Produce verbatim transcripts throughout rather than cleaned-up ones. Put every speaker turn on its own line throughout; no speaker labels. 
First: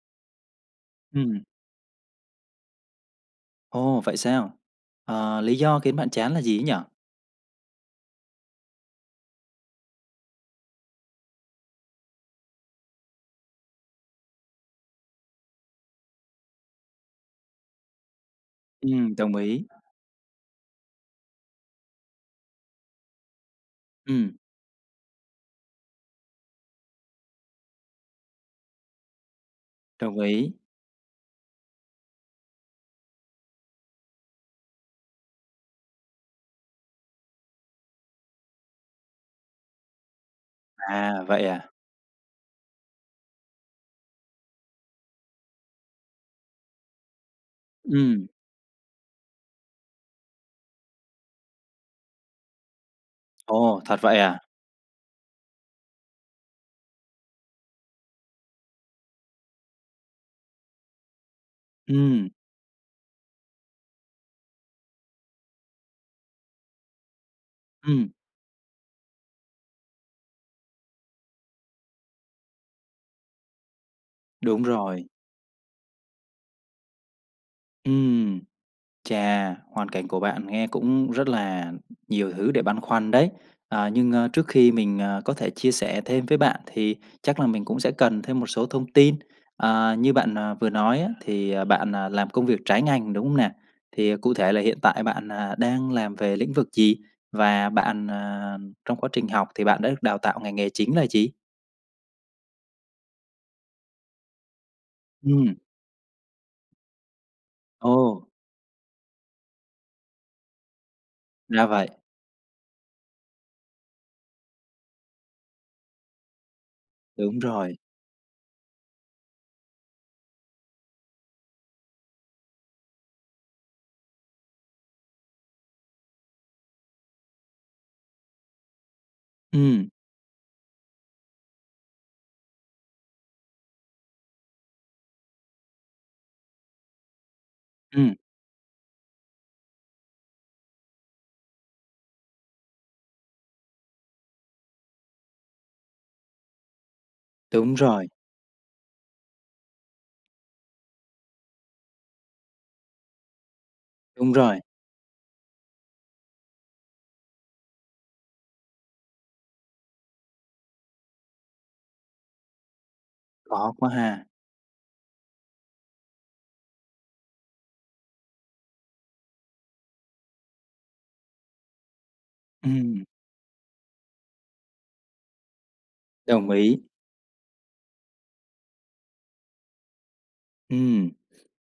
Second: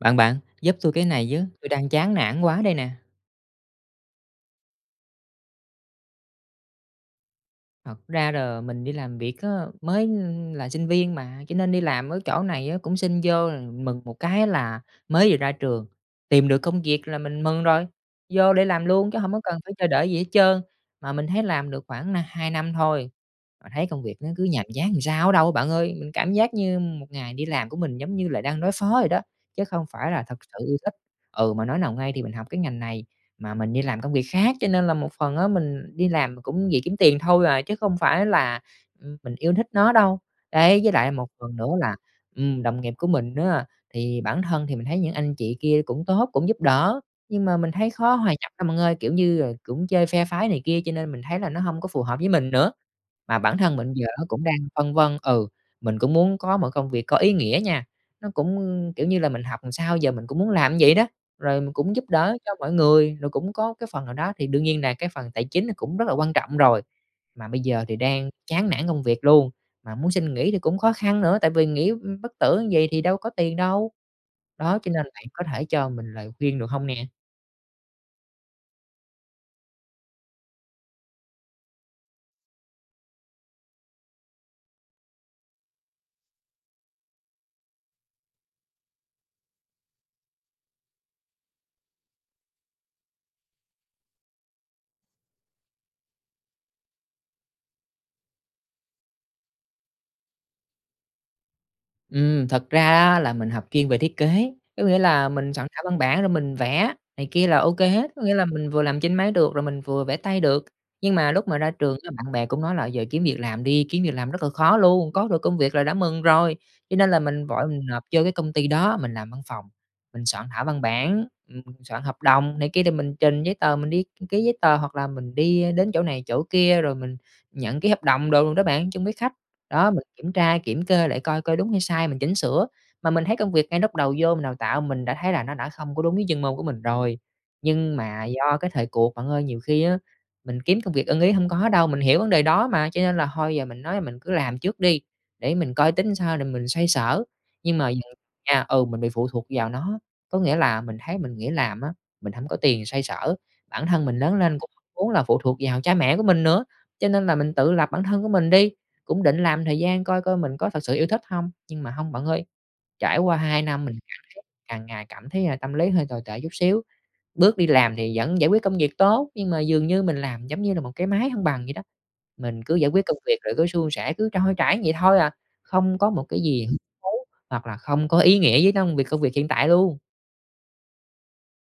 Bạn, bạn, giúp tui cái này với.
Ừm.
Tui đang chán nản quá đây nè.
Ồ, vậy sao? Ờ, lý do khiến bạn chán là gì ấy nhỉ?
Thật ra đ mình đi làm việc á, mới, ưm, là sinh viên mà cho nên đi làm ở chỗ này á cũng xin vô là mừng một cái là mới vừa ra trường, tìm được công việc là mình mừng rồi, vô để làm luôn
Ừm,
chứ hông
đồng
có cần
ý.
phải chờ đợi gì hết trơn. Mà mình thấy làm được khoảng nà hai năm thôi, mà thấy công việc nó
Ừm.
cứ nhàm chán ừn sao á đâu bạn ơi, mình cảm giác như một ngày đi làm của mình giống như là đang đối phó vậy đó, chứ không phải
Đồng
là thực
ý.
sự yêu thích. Ừ, mà nói nào ngay thì mình học cái ngành này mà mình đi làm công việc khác, cho nên là một phần á mình đi làm mà cũng vì kiếm tiền thôi à, chứ không phải là, ừm, mình yêu thích nó đâu. Đấy, với lại
À,
một
vậy
phần nữa
à?
là, ừm, đồng nghiệp của mình á, thì bản thân thì mình thấy những anh chị kia cũng tốt, cũng giúp đỡ, nhưng mà mình thấy khó
Ừm.
hòa nhập lắm bạn ơi, kiểu như, ờ, cũng chơi phe phái này kia cho nên mình thấy là nó hông có phù hợp với mình nữa. Mà bản thân
Ồ,
mình
thật
giờ
vậy
nó
à?
cũng đang phân vân ừ, mình cũng muốn có một công việc có ý nghĩa nha, nó cũng, kiểu như là, mình học ừn sao giờ mình cũng muốn làm như vậy đó. Rồi mình cũng giúp
Ừm.
đỡ cho mọi người, rồi cũng có cái phần nào đó thì đương nhiên là cái phần tài chính nó cũng rất là quan trọng rồi. Mà bây giờ thì
Ừm.
đang chán nản công việc luôn, mà muốn xin nghỉ thì cũng khó khăn nữa tại vì nghỉ, ưm, bất tử như vầy thì đâu có tiền đâu,
Đúng
đó, cho
rồi.
nên bạn có thể cho mình lời khuyên, được hông nè?
Ừm, chà, hoàn cảnh của bạn nghe cũng rất là nhiều thứ để băn khoăn đấy. À, nhưng, a, trước khi mình, à, có thể chia sẻ thêm với bạn thì chắc là mình cũng sẽ cần thêm một số thông tin. Ờ, như bạn, à, vừa nói á thì, à, bạn, à, làm công việc trái ngành, đúng không nè? Thì cụ thể là hiện tại bạn, à, đang làm về lĩnh vực gì? Và bạn, à, trong quá trình học thì bạn đã được đào tạo ngành nghề chính là gì?
Ừm, thật ra đó là mình học chuyên về thiết kế, có nghĩa là mình
Ừm.
soạn thảo văn bản rồi mình vẽ này kia là ô kê hết, có
Ồ.
nghĩa là mình vừa làm trên máy được rồi mình vừa vẽ tay được. Nhưng mà lúc mà
Ra
ra
vậy.
trường [unintelligible] bạn bè cũng nói là giờ kiếm việc làm đi, kiếm việc làm rất là khó luôn, có được công việc là đã mừng rồi. Cho nên là
Đúng
mình vội
rồi.
mình nộp vô cái công ty đó, mình làm văn phòng, mình soạn thảo văn bản, ừm, soạn hợp đồng này kia thì mình trình giấy tờ, mình đi ký giấy tờ hoặc là mình đi, ơ, đến chỗ này chỗ kia, rồi mình nhận ký hợp đồng đồ đó bạn, chung với khách,
Ừm.
đó, mình kiểm tra, kiểm kê lại coi coi đúng hay sai, mình chỉnh sửa. Mà mình thấy công việc ngay lúc đầu vô, mình đào tạo, mình đã thấy là nó đã không có đúng với chuyên môn của mình rồi. Nhưng
Ừm.
mà do cái thời cuộc bạn ơi, nhiều khi á, mình kiếm công việc ưng ý hông có đâu, mình hiểu vấn đề đó mà, cho nên là thôi giờ mình nói là mình cứ làm trước đi, để mình coi tính sao rồi mình xoay sở.
Đúng
Nhưng mà
rồi.
[unintelligible] nha, ừ, mình bị phụ thuộc vào nó, có nghĩa là mình thấy mình nghỉ làm á, mình hổng có tiền xoay sở, bản thân mình
Đúng
lớn lên
rồi.
cũng muốn là phụ thuộc vào cha mẹ của mình nữa. Cho nên là mình tự lập bản thân của mình đi, cũng định làm thời gian coi coi mình có thực sự yêu thích hông. Nhưng mà hông bạn ơi, trải qua hai
Khó
năm,
quá
mình cảm
ha.
thấy càng ngày cảm thấy, à, tâm lý hơi tồi tệ chút xíu. Bước đi làm thì vẫn giải quyết công việc tốt, nhưng mà dường như mình làm giống như là một cái máy hông bằng vậy đó. Mình cứ giải
Ừm.
quyết công việc rồi cứ suôn sẻ, cứ trôi chảy vậy thôi à, không có một cái
Đồng
gì
ý.
thú hoặc là không có ý nghĩa với nông việc công việc hiện tại luôn.
Ừm.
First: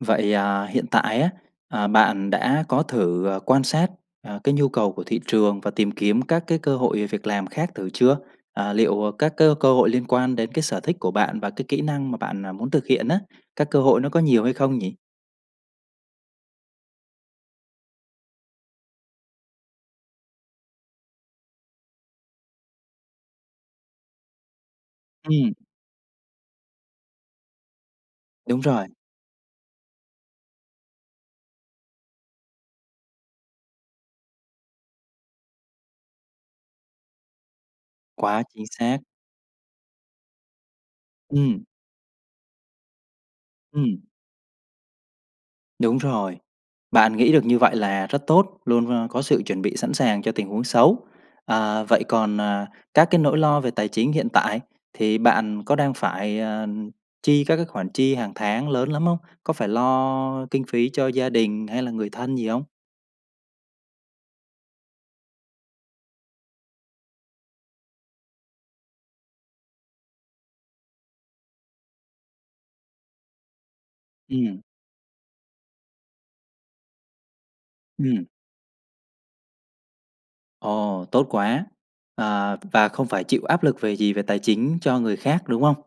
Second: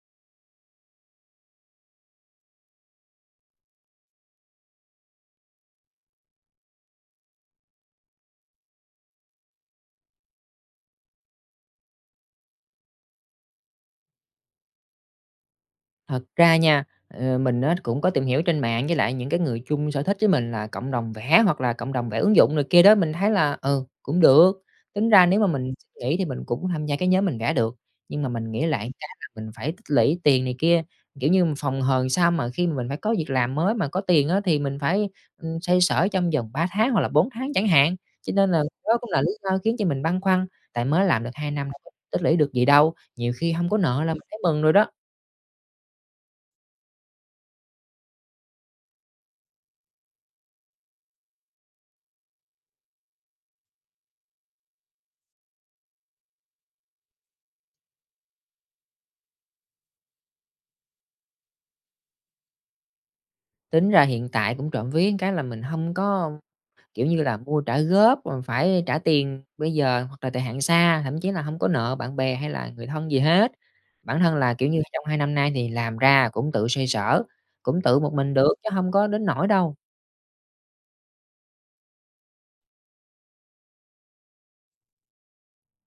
Vậy, à, hiện tại á, à, bạn đã có thử, à, quan sát, à, cái nhu cầu của thị trường và tìm kiếm các cái cơ hội, ờ, việc làm khác thử chưa? À, liệu, à, các cái cơ hội liên quan đến cái sở thích của bạn và cái kỹ năng mà bạn, à, muốn thực hiện á, các cơ hội nó có nhiều hay không nhỉ?
Thật ra nha, ờ, mình á cũng có tìm hiểu trên mạng với lại những cái người chung sở thích với mình, là cộng đồng vẽ hoặc là cộng đồng vẽ ứng dụng này kia đó, mình thấy là, ừ, cũng được. Tính ra nếu mà
Ừm.
mình xin nghỉ thì mình cũng tham gia cái nhóm mình vẽ được, nhưng mà mình
Đúng
nghĩ
rồi.
lại cái là mình phải tích lũy tiền này kia. Kiểu như, mình phòng hờ làm sao mà khi mà mình phải có việc làm mới mà có tiền á, thì mình phải, ừm, xoay sở trong vòng ba tháng hoặc là bốn tháng chẳng hạn. Cho
Quá
nên là
chính
đó
xác.
cũng là lý do khiến cho mình băn khoăn, tại mới làm được hai
Ừm.
năm [unintelligible] tích lũy được gì đâu, nhiều khi hông có
Ừm.
nợ là mình thấy mừng rồi đó.
Đúng rồi. Bạn nghĩ được như vậy là rất tốt, luôn, a, có sự chuẩn bị sẵn sàng cho tình huống xấu. Ờ, vậy còn, à, các cái nỗi lo về tài chính hiện tại, thì bạn có đang phải, à, chi các cái khoản chi hàng tháng lớn lắm không? Có phải lo kinh phí cho gia đình hay là người thân gì hông?
Tính ra hiện tại cũng trộm vía cái là mình hông có, kiểu như là, mua trả góp, rồi phải trả tiền bây giờ hoặc là thời hạn xa, thậm chí là hông có nợ bạn bè hay là người thân gì hết. Bản thân là,
Ừm.
kiểu như, trong hai năm nay thì làm ra cũng tự xoay sở, cũng tự một
Ừm.
mình được chứ hông có đến nỗi đâu.
Ồ, tốt quá! À, và không phải chịu áp lực về gì, về tài chính cho người khác, đúng không?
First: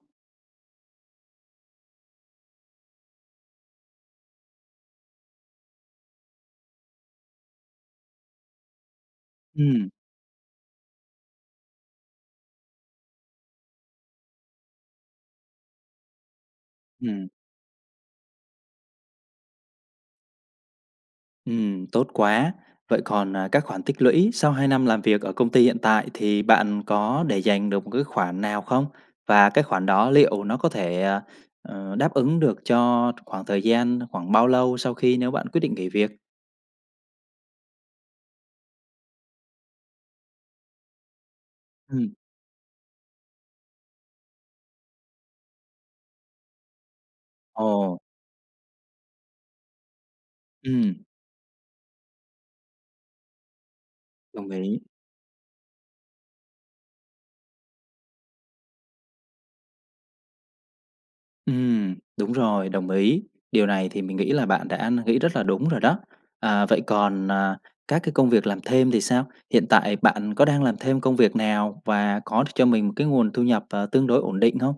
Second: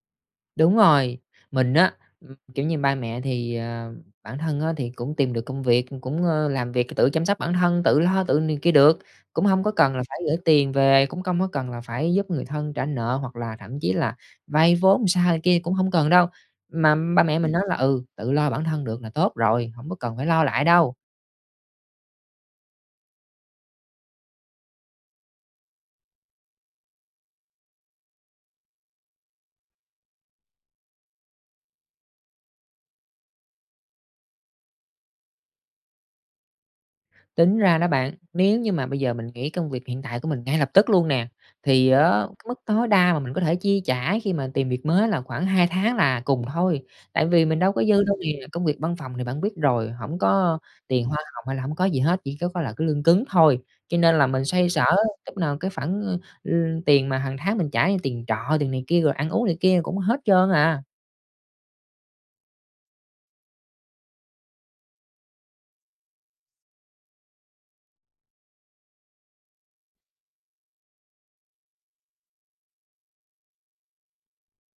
Đúng rồi. Mình á, ừm, kiểu như, ba mẹ thì, ờ bản thân á thì cũng tìm được công việc, cũng, ơ, làm việc c tự chăm sóc bản thân, tự lo, tự này kia được, cũng hông có
Ừm.
cần là phải gửi tiền về, cũng công có cần là phải giúp người thân trả nợ hoặc là thậm chí là vay vốn sao này kia cũng hổng cần đâu. Mà ba
Ừm.
mẹ mình nói là "Ừ, tự lo bản thân được là tốt rồi, hổng có cần phải lo lại đâu."
Ừm, tốt quá! Vậy còn, à, các khoản tích lũy sau hai năm làm việc ở công ty hiện tại thì bạn có để dành được một cái khoản nào không? Và cái khoản đó liệu nó có thể, ờ, ờ, đáp ứng được cho khoảng thời gian khoảng bao lâu sau khi nếu bạn quyết định nghỉ việc?
Tính ra đó bạn, nếu như mà bây giờ mình nghỉ công việc hiện tại của mình ngay lập tức luôn nè, thì á
Ừm.
cái mức tối đa mà mình có thể chi trả khi mà tìm việc mới là khoảng hai tháng là cùng thôi, tại vì mình đâu có
Ồ!
dư đâu nè. Công việc văn phòng thì bạn biết rồi, hổng có
Ừm.
tiền hoa hồng hay là hổng có gì hết, chỉ có có là cái lương cứng thôi. Cho nên là mình
Đồng
xoay
ý.
sở lúc nào cái khoản, ơ, ưm, tiền mà hằng tháng mình trả như tiền trọ, tiền này kia rồi ăn uống này kia cũng hết trơn à.
Ừm, đúng rồi, đồng ý. Điều này thì mình nghĩ là bạn đã n nghĩ rất là đúng rồi đó. À, vậy còn, à, các cái công việc làm thêm thì sao? Hiện tại bạn có đang làm thêm công việc nào và có đ cho mình một cái nguồn thu nhập, à, tương đối ổn định hông?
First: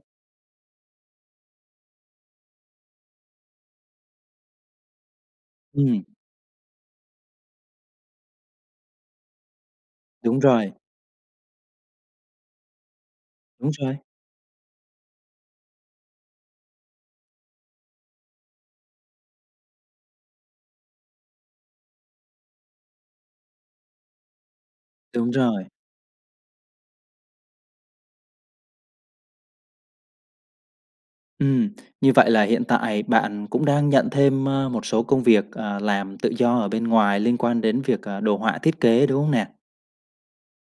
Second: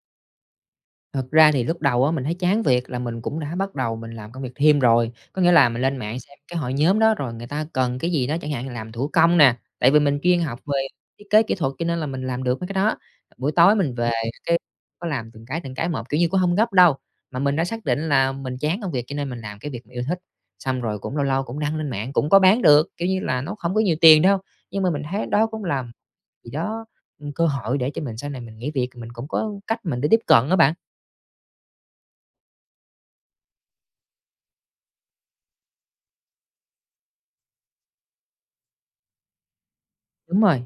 Thật ra thì lúc đầu á, mình thấy chán việc là mình cũng đã bắt đầu mình làm công việc thêm rồi. Có nghĩa là mình lên
Ừm.
mạng xem cái hội nhóm đó, rồi người ta cần cái gì đó, chẳng hạn làm thủ công nè, tại vì mình
Đúng
chuyên học
rồi.
về thiết kế kỹ thuật cho nên là mình làm được mấy cái đó. Buổi
Đúng
tối mình
rồi.
về cái, có làm từng cái, từng cái một, kiểu như, cũng hông gấp đâu, mà mình đã xác định là mình chán công việc cho nên mình làm cái việc mình yêu thích. Xong rồi cũng lâu lâu cũng đăng lên mạng, cũng có bán được, kiểu như là, nó không có nhiều tiền đâu, nhưng mà mình thấy
Đúng
đó cũng
rồi.
làm gì đó, ừm, cơ hội để cho mình sau này mình nghỉ việc mình cũng có cách mình để tiếp cận á bạn.
Ừm, như vậy là hiện tại bạn cũng đang nhận thêm, a, một số công việc, à, làm tự do ở bên ngoài liên quan đến việc, à, đồ họa thiết kế, đúng hông nè?
Đúng rồi.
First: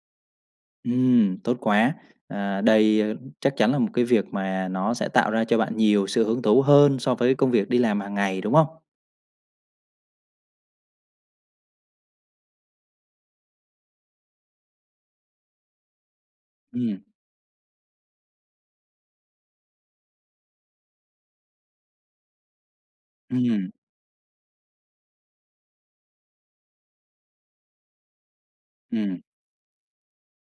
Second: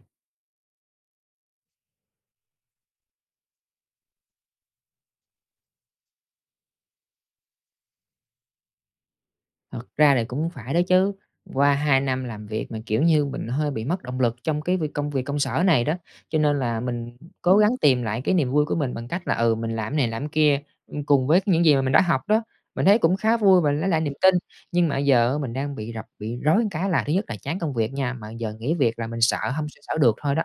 Ừm, tốt quá. À, đây, a, chắc chắn là một cái việc mà nó sẽ tạo ra cho bạn nhiều sự hứng thú hơn so với công việc đi làm hàng ngày, đúng hông?
Thật ra thì cũng phải đó chứ. Qua hai năm làm việc mà, kiểu như, mình hơi bị mất động lực trong cái việc công việc công sở này đó, cho nên là
Ừm.
mình cố gắng tìm lại cái niềm vui của mình bằng cách là, ừ, mình làm này làm kia, ưm, cùng với những gì mà mình đã học đó, mình thấy cũng khá vui
Ừm.
và lấy lại niềm tin. Nhưng mà giờ á mình đang bị rập bị rối ừn cái là thứ nhất là chán công việc nha, mà giờ nghỉ việc là
Ừm.
mình sợ hông xoay xở được thôi đó.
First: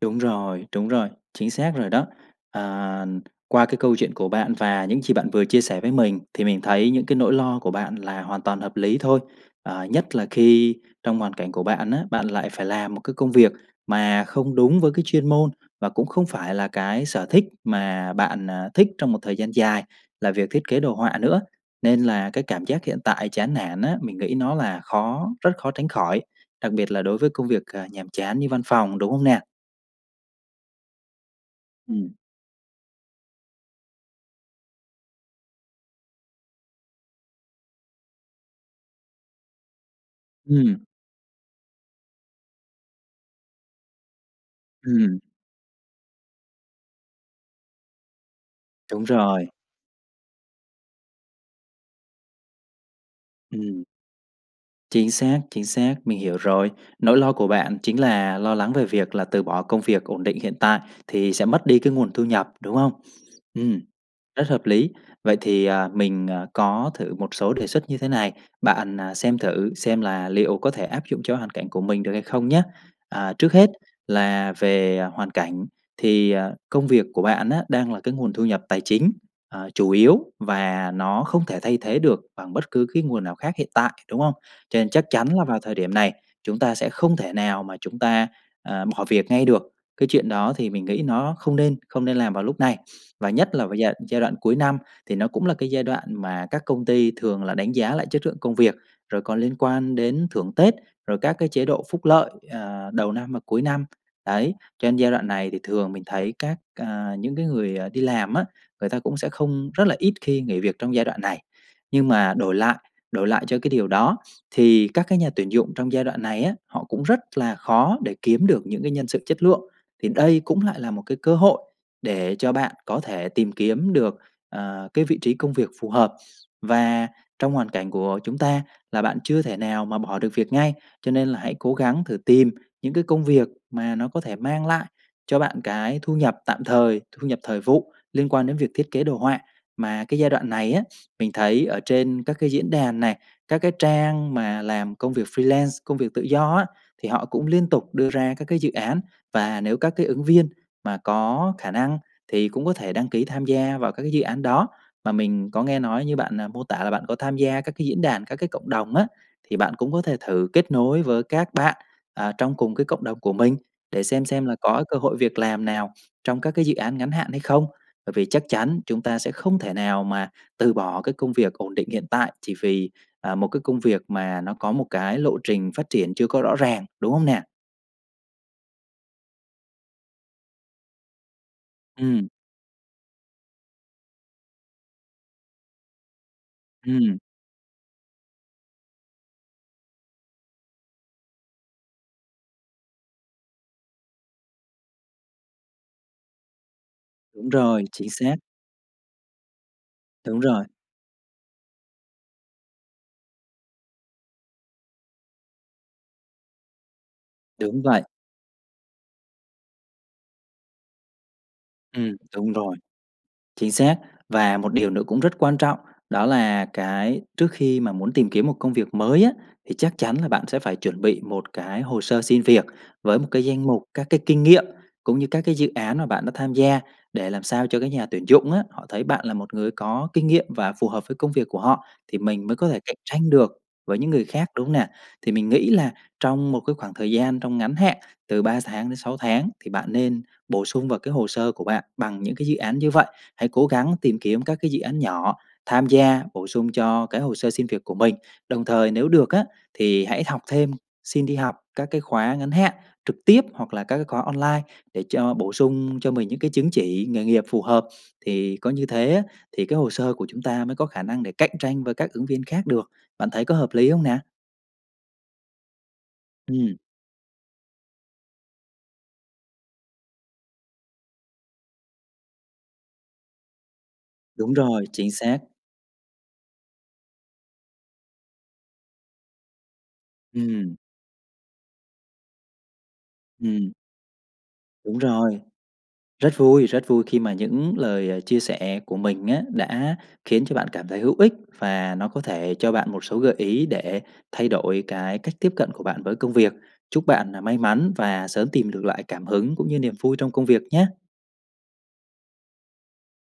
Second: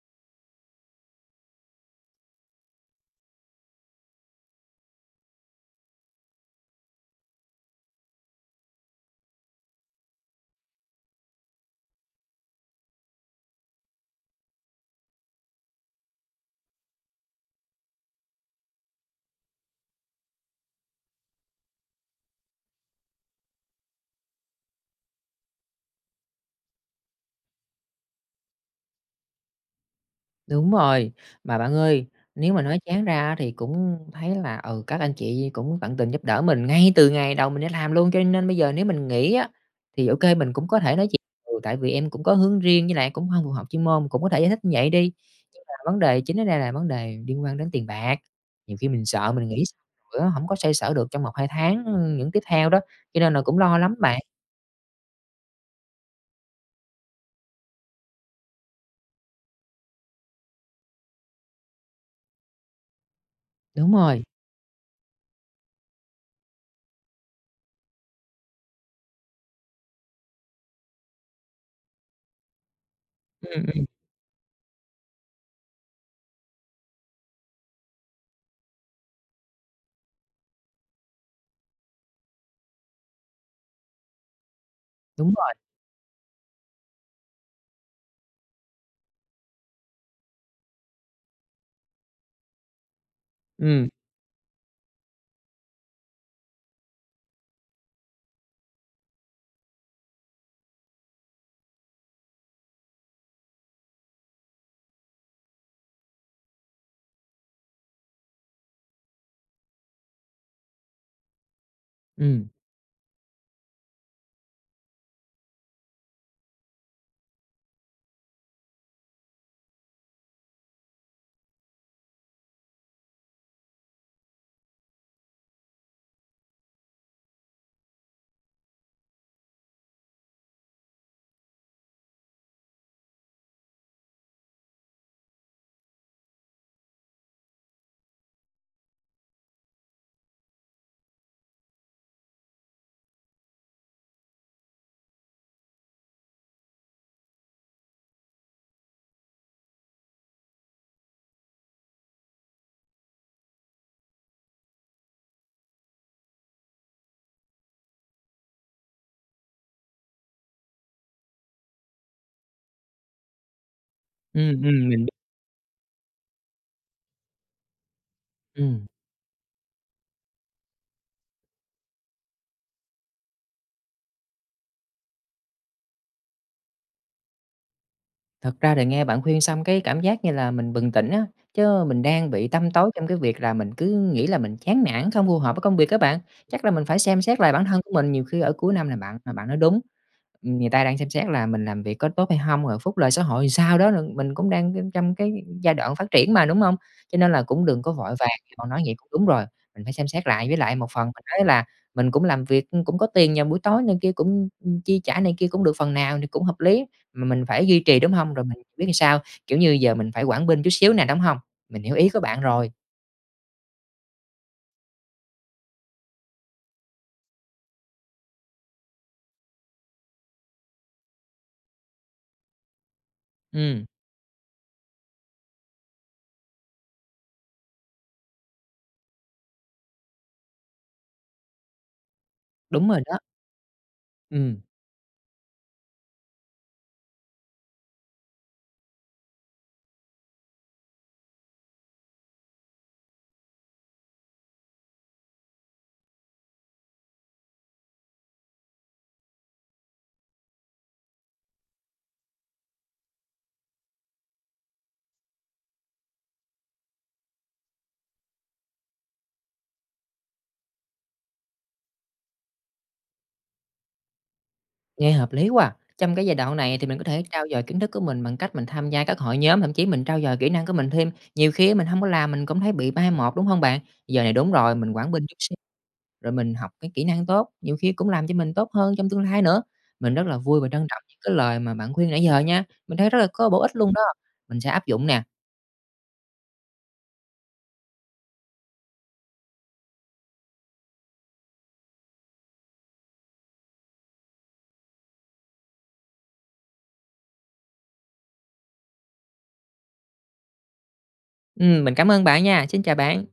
Đúng rồi, đúng rồi, chính xác rồi đó. Ờ, qua cái câu chuyện của bạn và những chì bạn vừa chia sẻ với mình, thì mình thấy những cái nỗi lo của bạn là hoàn toàn hợp lý thôi. Ờ, nhất là khi trong hoàn cảnh của bạn á, bạn lại phải làm một cái công việc mà không đúng với cái chuyên môn và cũng không phải là cái sở thích mà bạn, à, thích trong một thời gian dài là việc thiết kế đồ họa nữa. Nên là cái cảm giác hiện tại chán nản á, mình nghĩ nó là khó, rất khó tránh khỏi, đặc biệt là đối với công việc, à, nhàm chán như văn phòng, đúng hông nè?
Đúng rồi. Mà bạn ơi,
Ừm.
nếu mà nói chán ra á thì cũng thấy là, ừ, các anh chị cũng tận tình giúp đỡ mình ngay từ ngày đầu mình đi làm luôn, cho nên bây giờ nếu mình nghỉ á thì, ô kê, mình cũng có
Ừm.
thể nói chuyện: "Ừ, tại vì em cũng có hướng riêng, với lại cũng hông phù hợp chuyên môn." Cũng có thể giải thích như vậy đi.
Ừm.
Nhưng mà vấn đề chính ở đây là vấn đề liên quan đến tiền bạc, nhiều khi mình
Đúng
sợ
rồi.
mình nghỉ xong rồi á hổng có xoay sở được trong một hai tháng, ưm, những tiếp theo đó, cho nên là cũng lo
Ừm.
lắm bạn.
Chính xác, chính xác. Mình hiểu rồi. Nỗi lo của bạn chính là lo lắng về việc là từ bỏ công việc ổn định hiện tại thì sẽ mất đi cái nguồn thu nhập, đúng không? Ừm.
Đúng rồi.
Rất hợp lý. Vậy thì, à, mình, à, có thử một số đề xuất như thế này, bạn, à, xem thử xem là liệu có thể áp dụng cho hoàn cảnh của mình được hay không nhá? À, trước
Ừm,
hết
ừm.
là về hoàn cảnh thì, à, công việc của bạn á đang là cái nguồn thu nhập tài chính, ờ, chủ yếu và nó không thể thay thế được bằng bất cứ cái nguồn nào khác hiện tại, đúng không? Cho nên chắc chắn
Đúng
là
rồi.
vào thời điểm này chúng ta sẽ không thể nào mà chúng ta, ờ, bỏ việc ngay được, cái chuyện đó thì mình nghĩ nó không nên không nên làm vào lúc này. Và nhất là với
Ừm.
giai đ giai đoạn cuối năm thì nó cũng là cái giai đoạn mà các công ty thường là đánh giá lại chất lượng công việc, rồi còn liên quan đến thưởng Tết, rồi các cái chế độ phúc lợi, ờ, đầu năm và cuối năm. Đấy, cho nên giai đoạn này thì thường mình thấy các à, những cái người, à, đi làm á, người ta cũng sẽ không rất là ít khi nghỉ việc trong giai đoạn này. Nhưng mà
Ừm.
đổi lại đổi lại cho cái điều đó thì các cái nhà tuyển dụng trong giai đoạn này á, họ cũng rất là khó để kiếm được những cái nhân sự chất lượng, thì đây cũng lại là một cái cơ hội để cho bạn có thể tìm kiếm được, ờ, cái vị trí công việc phù hợp. Và trong hoàn cảnh của chúng ta là bạn chưa thể nào mà bỏ được việc ngay, cho nên là hãy cố gắng thử tìm những cái công việc mà nó có thể mang lại cho bạn cái thu nhập tạm thời, thu nhập thời vụ liên quan đến việc thiết kế đồ họa. Mà cái giai đoạn này á, mình thấy ở trên các cái diễn đàn này, các cái trang mà làm công việc freelance, công việc tự do á, thì họ cũng liên tục đưa ra các cái dự án, và nếu các cái ứng viên mà có khả năng thì cũng có thể đăng ký tham gia vào các cái dự án đó. Mà mình có nghe nói như bạn, à, mô tả là bạn có tham gia các cái diễn đàn, các cái cộng đồng á thì bạn cũng có thể thử kết nối với các bạn, à, trong cùng cái cộng đồng của mình để xem xem là
Ừm,
có
ừm,
cơ
mình
hội việc làm nào trong các cái dự án ngắn hạn hay không. Bởi vì chắc chắn
Ừm.
chúng ta sẽ không thể nào mà từ bỏ cái công việc ổn định hiện tại chỉ vì, à, một cái công việc mà nó có một cái lộ trình phát triển chưa có rõ ràng, đúng hông nè?
Thật ra thì nghe bạn khuyên xong cái cảm giác như là mình bừng tỉnh á, chớ mình
Ừm.
đang bị tăm tối trong cái việc là mình cứ nghĩ là mình chán nản, không phù hợp với công việc á bạn. Chắc là mình phải
Ừm.
xem xét lại bản thân của mình, nhiều khi ở cuối năm nè bạn, mà bạn nói đúng, ừm, người ta đang xem xét là mình làm việc có tốt hay hông, rồi phúc lợi xã hội ừn sao đó lận mình cũng đang, ư, trong cái giai đoạn phát triển mà, đúng hông? Cho nên là
Đúng
cũng đừng
rồi,
có vội
chính
vàng,
xác.
cậu nói vậy cũng đúng rồi, mình phải xem xét
Đúng
lại, với
rồi.
lại một phần mình nói là mình cũng làm việc, ưm, cũng có tiền vào buổi tối này kia cũng, ưm, ưm, chi trả này kia cũng được phần nào thì cũng hợp lý, ừm, mà mình phải duy
Đúng
trì,
vậy.
đúng hông? Rồi mình biết sao, kiểu như, giờ mình phải quản binh chút xíu nè, đúng hông? Mình hiểu ý
Ừm,
của bạn
đúng
rồi.
rồi. Chính xác và một điều nữa cũng rất quan trọng đó là cái trước khi mà muốn tìm kiếm một công việc mới á thì chắc chắn là bạn sẽ phải chuẩn bị một cái hồ sơ xin việc với một cái danh mục
Ừm.
các cái kinh nghiệm cũng như các cái dự án mà bạn đã tham gia để làm sao cho cái nhà tuyển dụng á, họ thấy bạn là một người có kinh nghiệm và phù hợp với công việc của họ thì mình mới có thể
Đúng
cạnh
rồi đó.
tranh được với những người khác,
Ừm.
đúng không nè? Thì mình nghĩ là trong một cái khoảng thời gian trong ngắn hạn từ ba tháng đến sáu tháng thì bạn nên bổ sung vào cái hồ sơ của bạn bằng những cái dự án như vậy. Hãy cố gắng tìm kiếm các cái dự án nhỏ, tham gia, bổ sung cho cái hồ sơ xin việc của mình. Đồng thời, nếu được á thì hãy học thêm, xin đi học các cái khóa ngắn hạn trực tiếp hoặc là các cái khóa online để cho bổ sung cho mình những cái chứng chỉ nghề nghiệp phù hợp, thì có như thế á thì cái hồ sơ của chúng ta mới có khả năng để cạnh tranh với các ứng viên khác được. Bạn thấy có hợp lý hông nè?
Nghe hợp lý quá à. Trong cái giai đoạn
Ừm.
này thì mình có thể trau dồi kiến thức của mình bằng cách mình tham gia các hội nhóm, thậm chí mình trau dồi kỹ năng của mình thêm. Nhiều khi á mình hông có làm, mình cũng thấy bị mai một, đúng hông bạn? Giờ này
Đúng
đúng rồi,
rồi,
mình
chính
quản binh chút
xác.
xíu rồi mình học cái kỹ năng tốt, nhiều khi cũng làm cho mình tốt hơn trong tương lai nữa. Mình rất là vui và
Ừm.
trân trọng những cái lời mà bạn khuyên nãy giờ nha. Mình thấy rất là có bổ
Ừm.
ích luôn đó. Mình sẽ áp
Đúng
dụng nè.
rồi. Rất vui rất vui khi mà những lời, ờ, chia sẻ của mình á đã khiến cho bạn cảm thấy hữu ích và nó có thể cho bạn một số gợi ý để thay đổi cái cách tiếp cận của bạn với công việc. Chúc bạn nà may mắn và sớm tìm được lại cảm hứng cũng như niềm vui trong công việc nhé.
Ừm, mình cảm ơn bạn nha, xin chào bạn.